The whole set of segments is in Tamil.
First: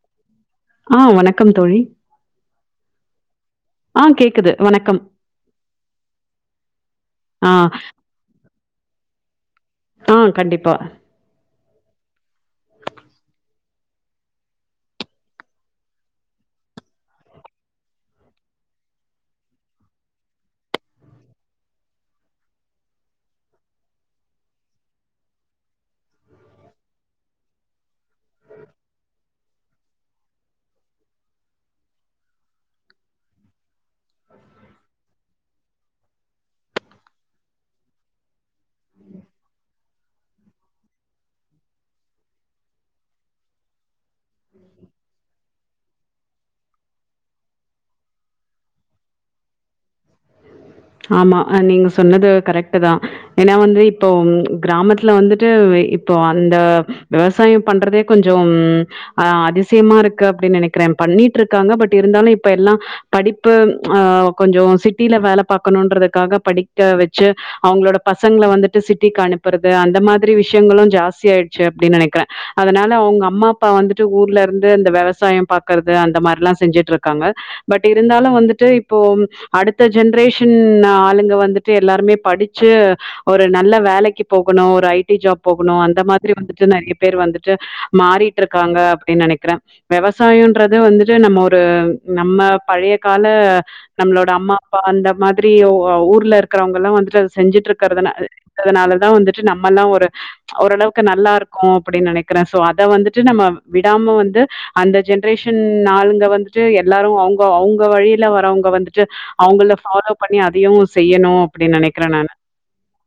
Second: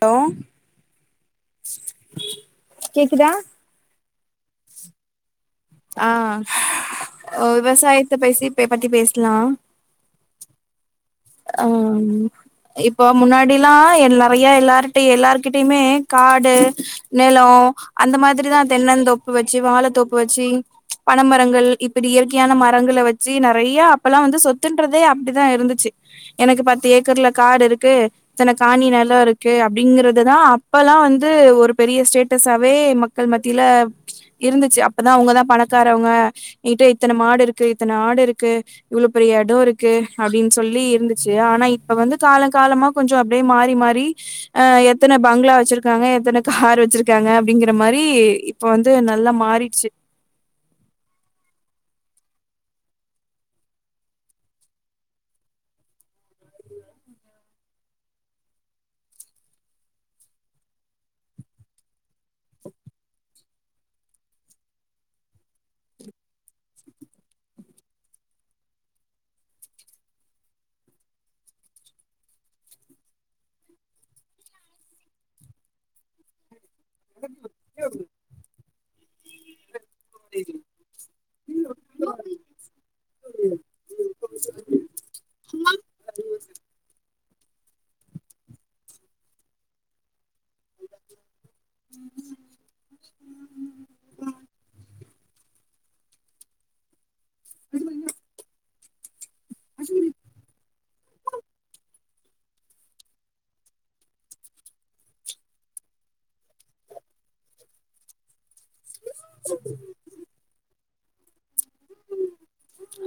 லோ ஆ வணக்கம் தோழி கேக்குதா ஆஹ் கேக்குது வணக்கம் ஆ ஆ விவசாயத்த பேசி பே பத்தி பேஸ்லா ஆஹ் கண்டிப்பா அ ம் இப்போ முன்னாடில்லா எல் நறைய எல்லாருட்டயு எல்லாருகிட்டயுமே காடு நெலோ அந்த மாதிரிதா தென்னந் தோப்பு வெச்சி வாழத்தோப்பு வெச்சி பனமரங்கள் இப்பிடி இயற்கையான மரங்கள வெச்சி நறையா அப்பல்லா வந்து சொத்துன்றதே அப்டிதா இருந்துச்சி எனக்கு பத்து ஏக்கர்ல காடு இருக்கு இத்தன காணி நெலோ இருக்கு அப்டிங்கறதுதா அப்பல்லா வந்து ஒரு பெரிய ஸ்டேட்டஸாவே மக்கள் மத்தில இருந்துச்சு அப்பதா அவுங்கதா பணக் இருக்கரவங்க என்கிட்ட இத்தன மாடு இருக்கு இத்தன ஆடு இருக்கு இவ்ளோ பெரிய இடம் இருக்கு அப்டின்னு சொல்லி இருந்துச்சு ஆனா இப்ப வந்து காலோ காலமா கொஞ்சோ அப்டியே மாறி மாறி அ எத்தன பங்ளா வெச்சிருக் வச்சிருகாங்க எத்தன கார் வச்சிருகாங்க அப்டிங்கிற மாரி இப்ப வந்து நல்லா மாறிட்சு ஆமா அ நீங்க சொன்னது கரெக்டு தா ஏனா வந்து இப்போ கிராமத்துல வந்துட்டு இப்போ அந்த விவசாயோ பண்றதே கொஞ்சோ ம் அ அதிசியமா இருக்கு அப்டி நெனைக்றே பண்ணிட்ருக்காங்க பட் எப்படி இருந்தாலு இப்ப எல்லா படிப்பு ப்பு அ கொஞ்சோ சிட்டில வேலப் பாக்கணுன்றதுக்காக படிக்க வெச்சு அவுங்ளோட பசங்கள வந்துட்டு சிட்டிக்கு அனுப்பறது அந்த மாதிரி விஷ்யங்களு ஜாஸ்தி ஆயிட்ச்சு அப்டி நெனைக்குறே அதனால அவுங்க அம்மா அப்பா வந்துட்டு ஊர்ல இருந்து இந்த வெவசாயம் பாக்கறது அந்த மாரில்லா செஞ்சுட் ட்ருக்காங்க பட் இருந்தாலு வந்துட்டு இப்போ அடுத்த ஜென்ரேஷ் ன் ஆளுங்க வந்துட்டு எல்லாருமே படிச்சு ஒரு நல்ல வேலைக்கி போகணு ஒரு ஐ டி ஜாப் போகணு அந்த மாதிரி வந்துட்டு நெறைய பேரு வந்துட் ட்டு மாறிட்ருக்காங்க அப்டி நெனைக்குறே வெவசாயோன்றது வந்துட்டு நம்ம ஒர் டு நம்ம பழைய கால நம்ளோட அம்மா அப்பா அந்த மாதி ஊ ஊர்ல இருக்கிறவங்கலா வந்துட்டு செஞ்சுட்டு இருக்கிறதுனா றதுனால தா வந்து நம்மல்லா ஒரு ஓரளவுக் நல்லா இருக்கோ அப்டின் நனைக்கிற சோ அத வந்துட்டு நம்ம விடாம வந்து அந்த ஜென்ரேஷன் ஆளுங்க வந்துட்டு எல்லாரு‌அவுங்க அவுங்க வழில வரவங்க வந்து ட்டு அவங்கள பாலோ வு செய்யணு அப்டி நனைக்கிற நானு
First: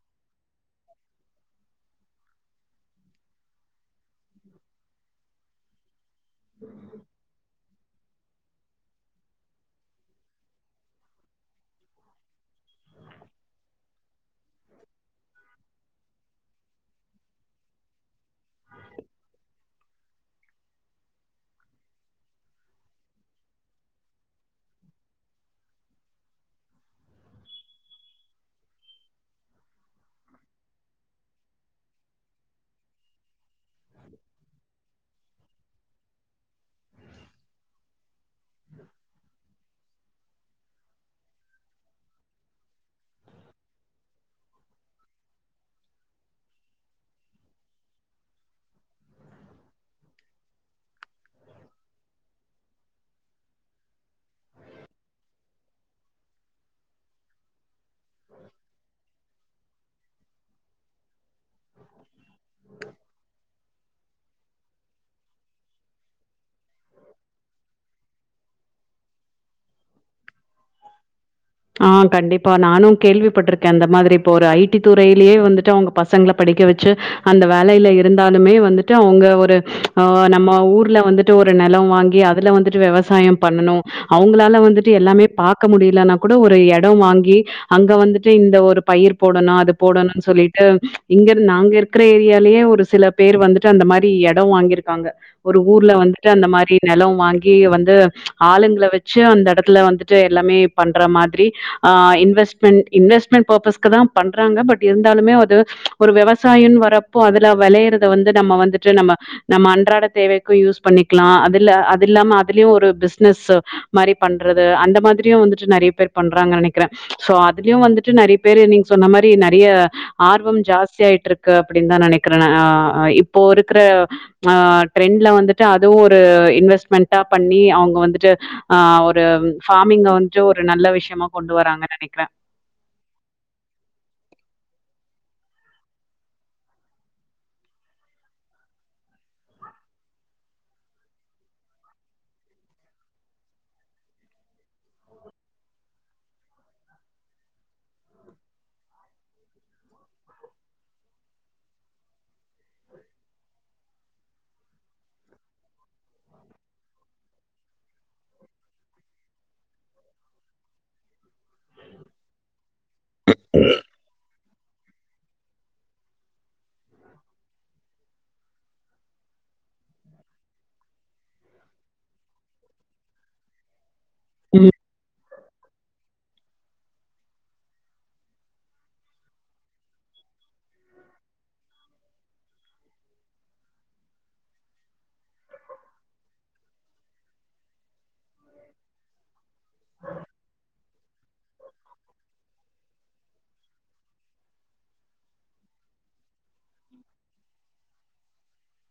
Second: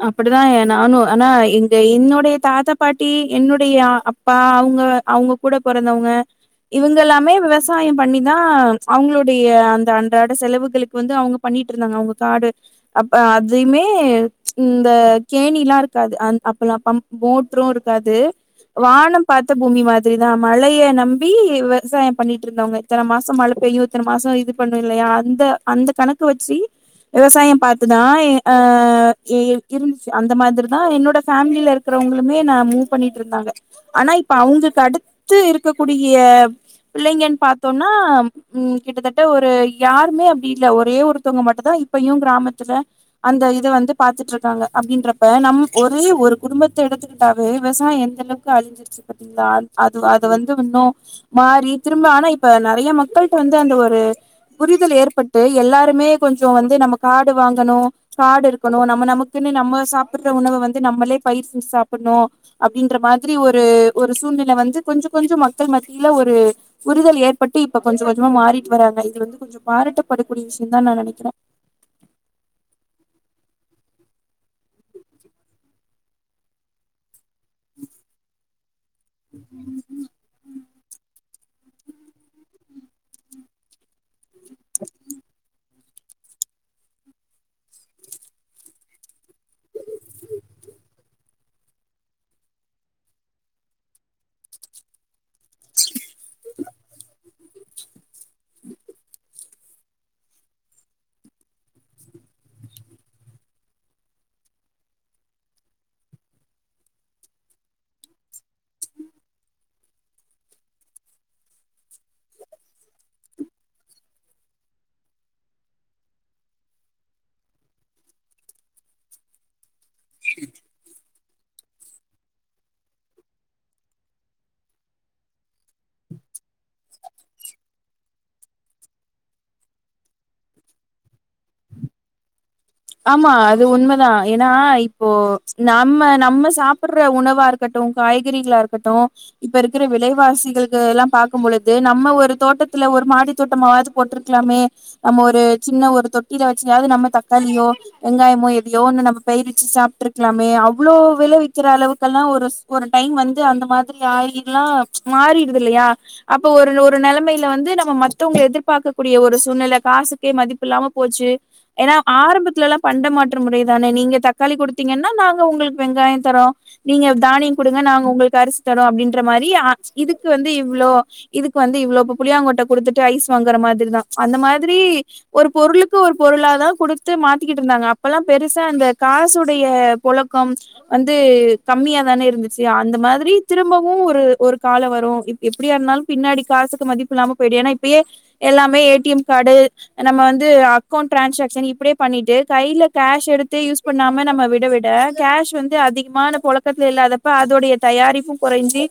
அப்டிதா நானு ஆனா எங் என்னுடைய தாத்தா பாட்டி என்னுடைய அப்பா அவங்க அவங்க கூட பொறந்தவங்க இவங்கல்லாமே விவ விவசாயம் பண்ணிதா அவங்களுடைய அந்த அன்றாட செலவுகளுக்கு வந்து அவங்க பண்ணிட்டு இருந்தாங்க அவங்க காடு அப்ப அதைமே இந்த கேணிலா இருக்காது அ அப்பலா பம் மோட்ரு இருக்காது வானம் பாத்த பூமி மாதிரிதா மழய நம்பி விவசாயம் பண்ணிட்டு இருந்தவங்க இத்தன மாசோ மழ பெய்யு இத்தன மாசோ இது பண்ணு இல்லையா அந்த அந்த கணக்கு வச்சு விவசாயம் பாத்துதா ஆ ஏ இருந்துச்சு அந்த மாதிரிதா என்னோட ஃபேமில இருக்குறவங்களுமே ந மூவ் பண்ணிட்டு இருந்தாங்க ஆனா இப்ப அவங்கக்கு அடுத் து இருக்ககூடிய பிள்ளைங்கன்னு பாத்தேனா உம் கிட்டத்தட்ட ஒரு யாருமே அப்டி இல்ல ஒரே ஒரு தவுங்க மட்டும்தா இப்பையு கிராமத்துல அந்த இத வந்து பாத்துட்டு இருக்காங்க அப்டின்றப்ப நம் ஒரே ஒரு குடும்பத்தை எடுத்துக்கிட்டாவே விவசாய எந்த அளவுக்கு அழிஞ்சிருச்சு பாத்தீங்களா அது அத வந்து இன்னு மாறி திரும்ப ஆனா இப்ப நெறைய மக்கள்ட்ட வந்து அந்த ஒரு புரிதல் ஏற்பட்டு எல்லாருமே கொஞ்ச வந்து நம்ம காடு வாங்கணு காடு இருக் நம்ம நமக்குன்னு நம்ம சாப்பிடுற உணவ வந்து நம்மளே பைசி சாப்பிடணு அப்டின்ற மாதிரி ஒரு ஒரு சூழ்நிலை வந்து கொஞ்ச கொஞ்ச மக்கள் மத்தியில ஒரு புரிதல் ஏற்பட்டு இப்ப கொஞ்ச கொஞ்சமா மாறிட்டு வராங்க இது வந்து கொஞ்சோ பாராட்டப்படக்கூடிய விஷயம் தா நா நெனைக்கிறே ஆஹ் கண்டிப்பா நானு கேள்விப்பட்டிருக்கே அந்த மாதிரி இப்ப ஒரு ஐ டி துறையிலேயே வந்துட்டு அவங்க பசங்கள படிக்க வச்சு அந்த வேலையில இருந்தாலுமே வந்து ட்டு அவங்க ஒரு ஆ நம்ம ஊர் ல்ல வந்துட்டு ஒரு நெலோ வாங்கி அதுல வந்துட்டு வெவசாயோ பண்ணனு அவங்களால வந்துட்டு எல்லாமே பாக் க்க முடிலனா கூட ஒரு எடோ வாங்கி அங்க வந்துட்டு இந்த ஒரு பயிர் போடணு அது போடணுன் சொல்லிட்டு இங்க நாங்க இருக்கிற ஏரியாலேயே ஒரு சில பேர் வந்துட்டு அந்த மாரி எடோ வாங்கிருக்காங்க ஒரு ஊர்ல வந்துட்டு அந்த மாரி நெலோ வாங்கி வந்து ஆளுங்கள வச்சு அந்த எடத்துல வந்துட்டு எல்லாமே பண்ற மாதிரி ஆ இன்வெஸ்மென்ட் இன்வெஸ்மென்ட் பர்பஸ்க்கு தா பண்றாங்க பட் இருந்தாலுமே அது ஒரு விவசாயன் வரப்போ அதுல வெளையிறத வந்து நம்ம வந்துட்டு நம்ம நம்ம அன்றாட தேவைக்கு யூஸ் பண்ணிக்லா அதுல அது இல்லாமே அதிலியு ஒரு பிஸ்னஸ் மாரி பண்றது அந்த மாதிரியு வந்து டு நெறைய பேர் பண்றாங்கன் நெனைக்கிற சோ அதிலியு வந்துட்டு நெறைய பேரு நீங்க சொன்ன மாரி நெறைய ஆர்வம் ஜாஸ்தியாய்ட்ருக்கு அப்டின் தா நனைக்கிற ஆ இப்போ இருக்கிற ஆ ட்ரெண்டுல வந்துட்டு அதுவு ஒரு இன்வெஸ்மென்டா பண்ணி அவங்க வந்துட்டு ஆ ஒரு ஃபார்மிங் வந் கொஞ்சோ ஒரு நல்ல விஷயமா கொண்டு வராங்கன் நினைக்கிற ஆமா அது உண்மதா ஏன்னா இப்போ நம்ம நம்ம சாப்பிட்ற உணவா இருக்கட்டு காய்கறிகளா இருக்கட்டு இப்ப இருக்கிற விலைவாசிகளுக்கு எல்லா பாக்கு பொழுது நம்ம ஒரு தோட்டத்துல ஒரு மாடி தோட்டமாவது போட்டிருக்கலாமே நம்ம ஒரு சின்ன ஒரு தொட்டியில வெச்சியாவது நம்ம த ஐயோ வெங்காயமோ எதையோ ஒன்னு நம் பேய்ரிச்சு சாப்ட்டுருக்கலாமே அவ்ளோ விலவிக்கிற அளவுக்கெல்லா ஒரு ச் ஒரு டைம் வந்து அந்த மாதிரி ஆயிர்லா மாறிடுது இல்லையா அப்போ ஒரு ஒரு நெலைமைல வந் ந்து நம்ம மத்தவங்கள எதிர்பார்க்கக்கூடிய ஒரு சூழ்நெலை காசுக்கே மதிப்பு இல்லாம போச்சு ஆரம்பத்துலல்லா பண்டமாற்று முறை தானே நீங்க தக்காளி குடுத்தீங்கன் ன நாங்க உங்களுக்கு வெங்காய தரோ நீங்க தானிய குடுங்க நாங்க உங்களு கரிசித்தாரோ அப்டின்ற மாரி ஆ இதுக்கு வந்து இவ்ளோ இதுக் வந்து இவ்ளோ இப்போ புளியாங்கொட்ட குடுத்துட்டு ஐஸ் வாங்குற மாதிரி தா அந்த மாதிரி ஒரு பொருளுக்கு ஒரு பொருளாதா த்து மாத்திக்கிட்டு இருந்தாங்க அப்பெல்லா பெருசா அந்த காசுடைய பொலக்கம் வந்து கம்மியா தானே இருந்துச்சி அந்த மாதிரி திரும்பவு ஒரு ஒரு கால வரு எ எப்டியா இருந்தால் பின்னாடி காசுக்கு மதிப்பு இல்லாம போய்டு ஏன்னய் பியே எல்லாமே ஏ டி எம் காடு நம்ம வந்து ஆக் ஃபோன் ட்ரான்ஸாக்ஷன் இப்புடேப் பண்ணிட்டு கையில கேஷ் எடுத்து யூஸ் பண்ணாம நம்ம விட விட கேஷ் வந்து அதிகமான போலக்கத்தில இல்லாதப்ப அதோடைய தயாரிப்பு குறைஞ்சி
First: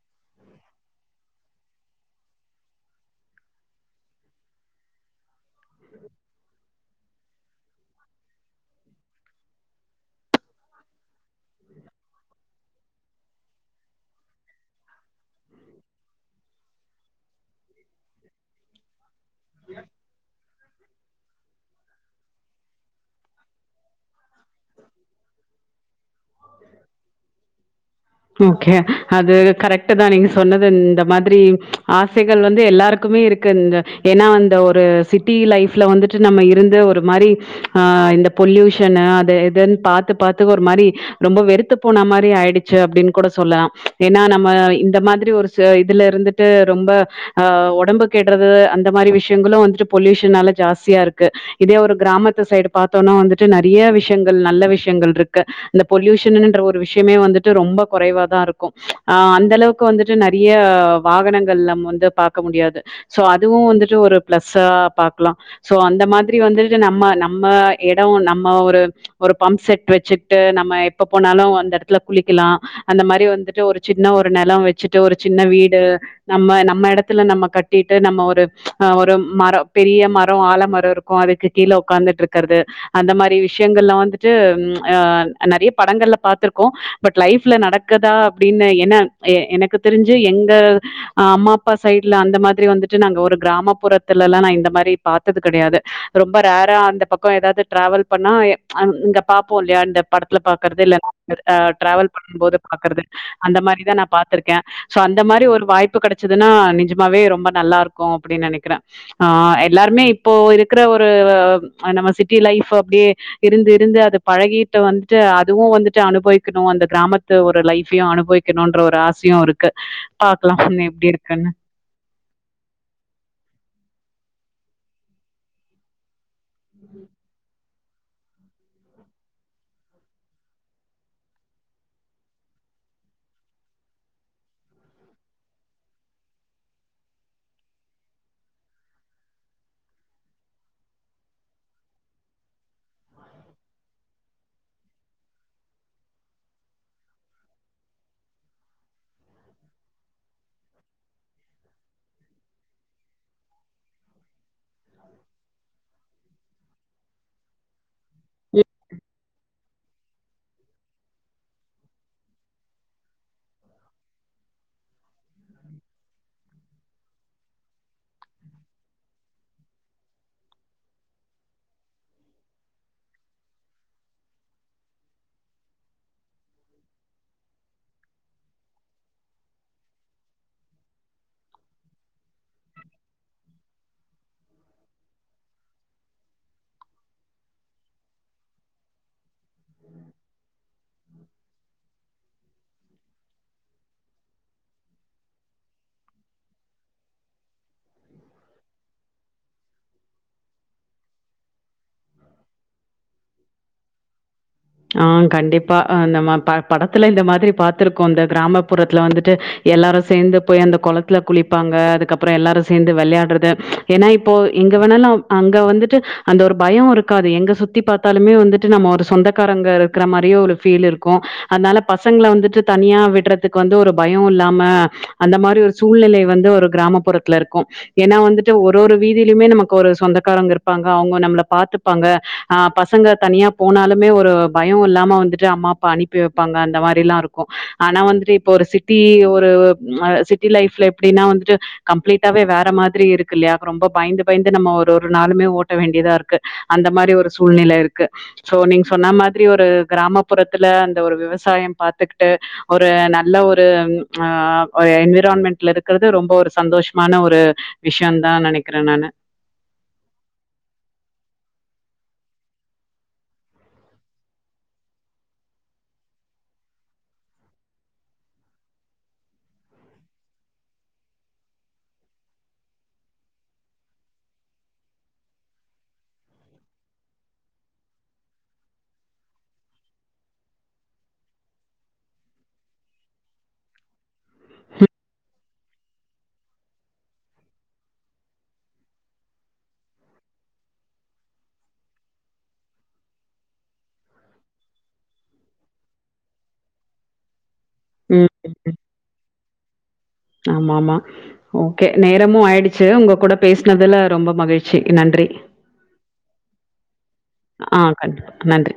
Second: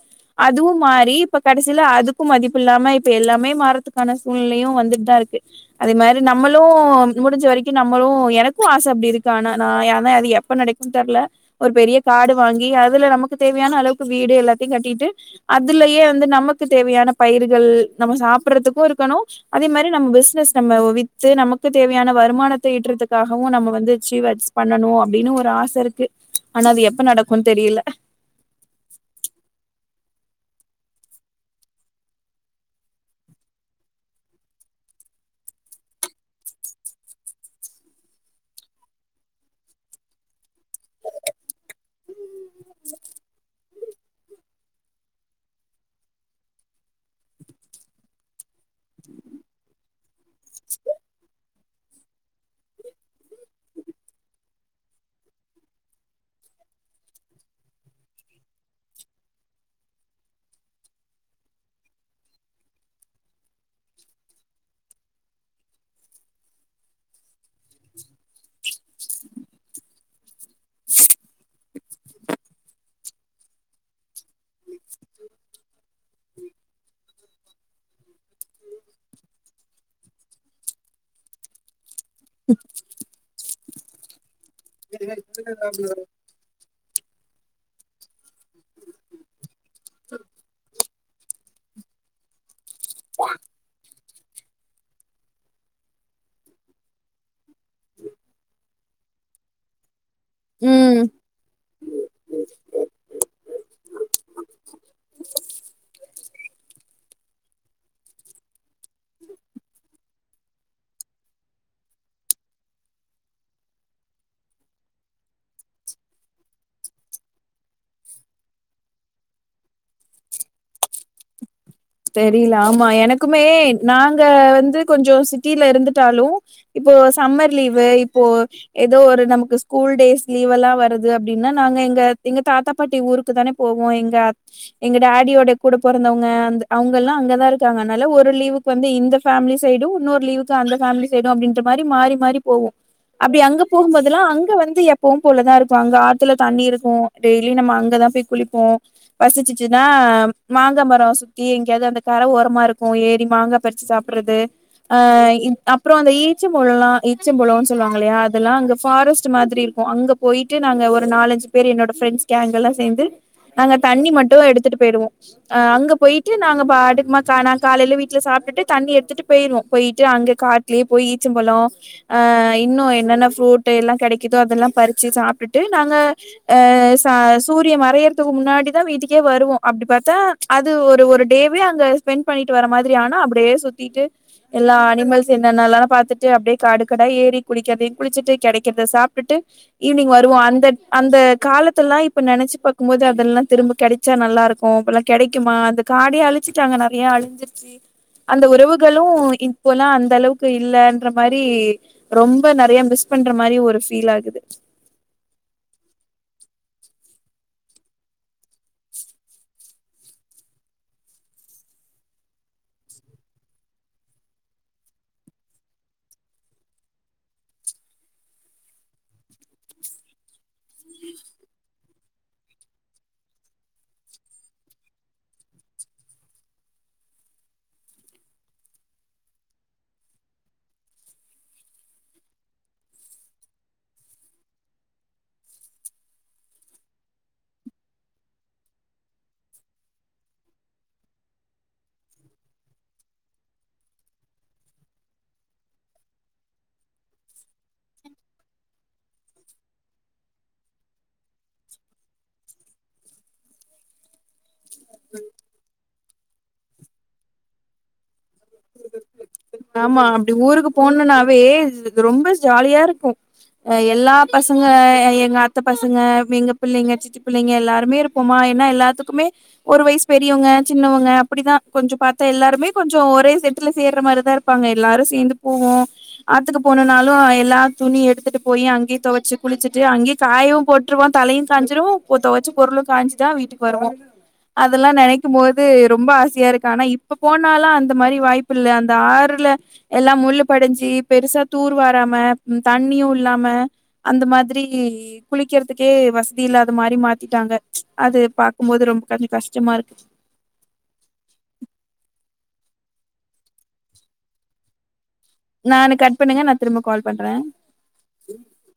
அதுவு மாரி இப்ப கடைசியில அதுக்கு மதிப்பு இல்லாம இப்ப எல்லாமே மாறதுக்கான சூழ்நிலையு வந்துட் தா இருக்கு அதே மாரி நம்மளும் முடிஞ்ச வரைக் க்கி நம்மளு எனக்கு ஆச அப்டி இருக்கு ஆனா நா யானா அது எப்ப நடைக்கும் தெர்ல ஒர் பெரிய காடு வாங்கி அதுல நமக்கு தேவையான அளவ்க்கு வீடு எல்லாத் ஏ கட்டிட்டு அதுலயே வந்து நமக் க்கு தேவையானப் பயிர்கள் நம்ம சாப்றதுக்கு ருக்கணு அதே மாரி நம் பிஸ்னஸ் நம்ம ஒவித்து நமக்கு தேவையான வருமானத் தயீட்றத்துக்காஹவு நம்ம வந்து ச்சீவட்ஸ் பண்ணணு அப்டின்னு ஒர் ஆச இருக்கு ஆனா அது எப்ப நடக்குன்னு தெரியல ஓகே அது கரக்ட்டு தா நீங்கஸ் சொன்னதுந்த மாத்ரி ஆசைகள் வந்து எல்லாருக்குமே இருக் இந்த ஏன்னா அந்த ஒரு சிட்டி லைஃப்ல வந்துட்டு நம்ம இருந்து ஒரு மாரி ஆ இந்த பொல்யூஷன்னு அது எதுன் பாத்து பாத்து ஒரு மாரி ரொம்ப வெறுத்து போன மாரி ஆயிடுச்சு அப்டின்னு கூட சொல்லலாம் ஏன்னா நம்ம இந்த மாதிரி ஒரு இதுல இருந்துட்டு ரொம்ப ஆ ஒடம்பு கெடுறது அந்த மாரி விஷயங்களு வந்துட்டு பொல்யூஷனால ஜாஸ்தியா இருக்கு இதே ஒரு கிராமத்து சைடு பாத்தோனா வந்துட்டு நெறையா விஷயங்கள் நல்ல விஷயங்கள்ருக்கு இந்த பொல்யூஷனுன்ற ஒரு விஷயமே வந்துட்டு ரொம்ப கொறைவாதா இருக்கு ஆ அந்தளவுக்கு வந்துட்டு நெறிய வாகனங்கள் நம்ம வந்து பாக்க முடியாது ஸோ அதுவு வந்துட்டு ஒரு பிளஸ்ஸா பாக்கலா ஸோ அந்த மாதிரி வந்துட்டு நம்ம நம்ம எடோ நம்ம ஒரு ஒரு பம்ப் செட் வெச்சுட்டு நம் ம எப்ப போனாலு அந்த எடத்துல குளிக்கலா அந்த மாரி வந்துட்டு ஒரு சின்ன ஒரு நெல வெச்சுட்டு ஒரு சின்ன வீடு நம்ம நம்ம எடத்துல நம்ம கட்டிட்டு நம்ம ஒரு அ ஒரு மர பெரிய மர ஆல மர இருக்கு அதுக்கு கீழ உக்காந்துட்ருக்கறது அந்த மாரி விஷயங்கள்ல வந்துட்டு அ நெறைய படங்கள்ல பாத்திருக்கோ பட் லைஃப்ல நடக்குதா அப்டின்னு என்ன எ எனக்கு தெரிஞ்சு எங்க அம்மா அப்பா சைட்ல அந்த மா ரி வந்துட்டு நாங்க ஒரு கிராமப்புறத் த்துலலா நா இந்த மாரி பாத்தது கெடையாது ரொம்ப ரேரா அந்த பக்க ஏதாவது டிராவல் பண்ணா எ அ இங்க பாப்போ இல்லையா அந்த படத்துல பாக்கறது இல்ல ம் ஆ டிரவல் பண்ணும் போது பாக்கறது அந்த மாரிதா நா பாத்துருக்கே சோ அந்த மாரி ஒரு வாய்ப்பு கெடைச்சதுன்னா நிஜ மாவே ரொம்ப நல்லா இருக்கு அப்டின்னு நெனைக்கிறே ஆஹ் எல்லாருமே இப்போ இருக்குற ஒரு நம்ம சிட்டி லைஃப் அப்டியே இருந்து இருந்து அது பழகி வந்துட்டு அதுவு வந்துட்டு அனுபவிக்கணு அந்த கிராமத்து ஒரு லைஃபையு அனுபவிக்கணுன்ற ஒரு ஆசையு இருக்கு பாக்கலா இன்ன எப்டி இருக்குன்னு தெரியல ஆமா எனக்குமே நாங்க வந்து கொஞ்சோ சிட்டில இருந்துட்டாலு இப்போ சம்மர் லீவ் வே இப்போ ஏதோ ஒரு நமக்கு ஸ்கூல் டேஸ் லீவெல்லா வருது அப்டின்னா நாங்க எங்க எங்க தாத்தா பாட்டி ஊருக்கு தான போவோ எங்க எங்க டேடியோட கூட பொறந்தவங்க அந்த அவுங்கெல்லா அங்கதா இருக்காங்க அதனால ஒரு லீவுக்கு வந்து இந்த ஃபேமிலி சைடும் இன்னொரு லீவுக்கு அந்த ஃபேமிலி சைடும் அப்டின்ற மாரி மாறி மாறி போவோ அப்டி அங்க போகும்போதெல்லா அங்க வந்து எப்பவு போலதா இருக்கு அங்க ஆத்துல தண்ணி இருக்கு டெய்லி நம்ம அங்கதா போய் குளிப்போ பசிச்சிச்சுன்னா மாங்க மரோ சு தி எங்கயாவது அந்த கர ஓரமா இருக்கு ஏறி மாங்கா பறிச்சு சாப்பிடுறது அஹ் இத் அப்புறோ அந்த ஈச்சம் பழலா ஈச்சம் பழன்னு சொல்லுவாங்க ல்லையா அதெல்லா அங்க ஃபாரஸ்ட் மாதிரி இருக்கு அங்க போயிட்டு நாங்க ஒரு நாலஞ்சு பேர் என்னோட ஃப்ண்ட்ஸ் கேங்க எல்லா சேந்து நாங்க தண்ணி மட்டு எடுத்துட்டு போயிடுவோ ஆ அங்க போயி ட்டு நாங்க பாட்டுக்கு மா கானா காலையில வீட்ல சாப்பிட்டுட்டு தண்ணி எடுத்துட்டு போயிருவோ போயிட்டு அங்க காட்டுலேய போய் ஈச்சம்பழம் ஆஹ் இன்னு என்னென்ன ஃப்ரூட் எல்லா கெடைக்குதோ அதெல்லா பறிச்சு சாப்ட்டுட்டு நாங்க அ ச சூரிய மறையறதுக்கு முன்னாடிதா வீட்டுக்கே வருவோ அப்டி பாத்தா அது ஒ ஒரு டேவ்ல அங்க ஸ்பெண்ட் பண்ணிட்டு வர மாதிரி ஆனா அப்டியே சுத்திட்டு எல்லா அனிமல்ஸ் என்னென்லா பாத்துட்டு அப்டியே காடு காடா ஏறி குளிக்கறதயு குளிச்சுட்டு கெடைக்கறத சாப்ட்டுட்டு ஈவினிங் வருவோ அந்த அந்த காலத்துல்லா இப் இப்ப நெனச்ச பாக்கும் போது அதெல்லா திரும்ப கெடைச்சா நல்லாருக்கு இப்பெல்லா கெடைக்குமா அந்த காடே அழிச்சுட்டாங்க நெறைய அழிஞ்சிருச்சு அந்த உறவுகளு இப்போல்லா அந்த அளவுக்கு இல்லன்ற மாரி ரொம்ப நெறைய மிஸ் பண்ற மாரி ஒரு ஃபீல் ஆகுது ஆ கண்டிப்பா நம்ம பா படத்துல இந்த மாதிரி பாத்துிருக்கோம் இந்த கிராமப்புறத்துல வந்துட்டு எல்லாரும் சேர்ந்து போய் அந்த குளத்துல குளிப்பாங்க அதுக்கப்புறம் எல்லாரும் சேர்ந்து விளையாடுறது ஏன்னா இப்போ எங்க வேணாலும் அங்க வந்துட்டு அந்த ஒரு பயம் இருக்காது எங்க சுத்தி பார்த்தாலுமே வந்துட்டு நம்ம ஒரு சொந்த காரங்க இருக்கிற மாரியே ஒரு ஃபீல் இருக்கும் அதனால பசங்கல வந்துட்டு தனியா விட்றதுக்கு வந்து ஒரு பயம் இல்லாம அந்த மாரி ஒரு சூழ்நிலை வந்து ஒரு கிராமப்புறத்துல இருக்கும் ஏன்னா வந்துட்டு ஒரு ஒரு வீதியிலயுமே நமக்கு ஒரு சொந்தக்காரங்க இருப்பாங்க அவங்க நம்மளை பாத்துப்பாங்க ஆ பசங்க தனியா போனாலும் ஒரு பய இல்லாம வந்துட்டு அம்மா அப்பா அனுப்பி வைப்பாங்க அந்த மாரில்லாம் இருக்கும் ஆனா வந்துட்டு இப்ப ஒரு சிட்டி ஆ ஒரு சிட்டி லைப்ல எப்படின்னா வந்துட்டு கம்ப்ளீட்டாவே வேற மாதிரி இருக்கு இல்லையா ரொம்ப பயந்து பயந்து நம்ம ஒரு ஒரு நாளுுமே ஓட்ட வேண்டியதா இருக்கு அந்த மாதிரி ஒரு சூழ்நிலை இருக்குோ சோ சொன்ன மாதிரி ஒரு கிராமப்புறத்துல அந்த ஒரு விவசாயம் பாத்துக்கிட்டு ஒரு நல்ல ஒரு ஆ என்விரான்மெண்ட்ல இருக்கறிறது ரொம்ப ஒரு சந்தோஷமான ஒரு விஷயம் தான் நினைக்கிறேன் நான்ு ஆமா அப்படி ஊருக்கு போணும்னாவே ரொம்ப ஜாலியா இருக்கும் ஆ எல்லா பசங்க எங்க அத்த பசங்க எங்க பிள்ளைங்க சித்தி பிள்ளைங்க எல்லாருமே இருப்போமா ஏன்னா எல்லாத்துக்குமே ஒரு வயசு பெரியவங்க சின்னவங்க அப்படிதான் கொஞ்சம் பார்த்தா எல்லாருமே கொஞ்சம் ஒரே செட்டுல சேர்ற மாரிதான் இருக்க வப்பாங்க எல்லாரும் சேர்ந்து போவோம் ஆத்துக்கு போனனாலும் எல்லா துணி எடுத்துட்டு போய் அங்கேயே துவைச்சு குளிச்சுட்டு அங்கேயே காயும் போட்டுிருவோம் தலையும் காயஞ்சிருவ துவைச்சு பொருளும் காயஞ்சுதான் வீட்டுக்கு வருவோம் அதெல்லாம் நினைக்கும் போது ரொம்ப ஆசை இருக்கு ஆனா இப்ப போனாலும் அந்த மாதிரி வாய்ப்பு இல்லை அந்த ஆறு ல எல்லாம் முள்ு படைஞ்சு பெருசா தூர் வாராம தண்ணியும் இல்லாம அந்த மாதிரி குளிக்கிறதுக்கே வசதி இல்லாத மாதிரி மாத்திட்டாங்க அது ம் பாார்க்கும்போது ரொம்ப கொஞ்சம் கஷ் ம இருக்கு ஆமா ஆமா ஓகே நேரமும் ஆயிடுச்சு உங்க கூட பேசனதுல ரொம்ப மகிழ்ச்சி நன்றி நானு கட் பண்ணுங்க நான் திரும்ப கால் பண்றேன் ஆ கண்டிப்பா. நன்றி.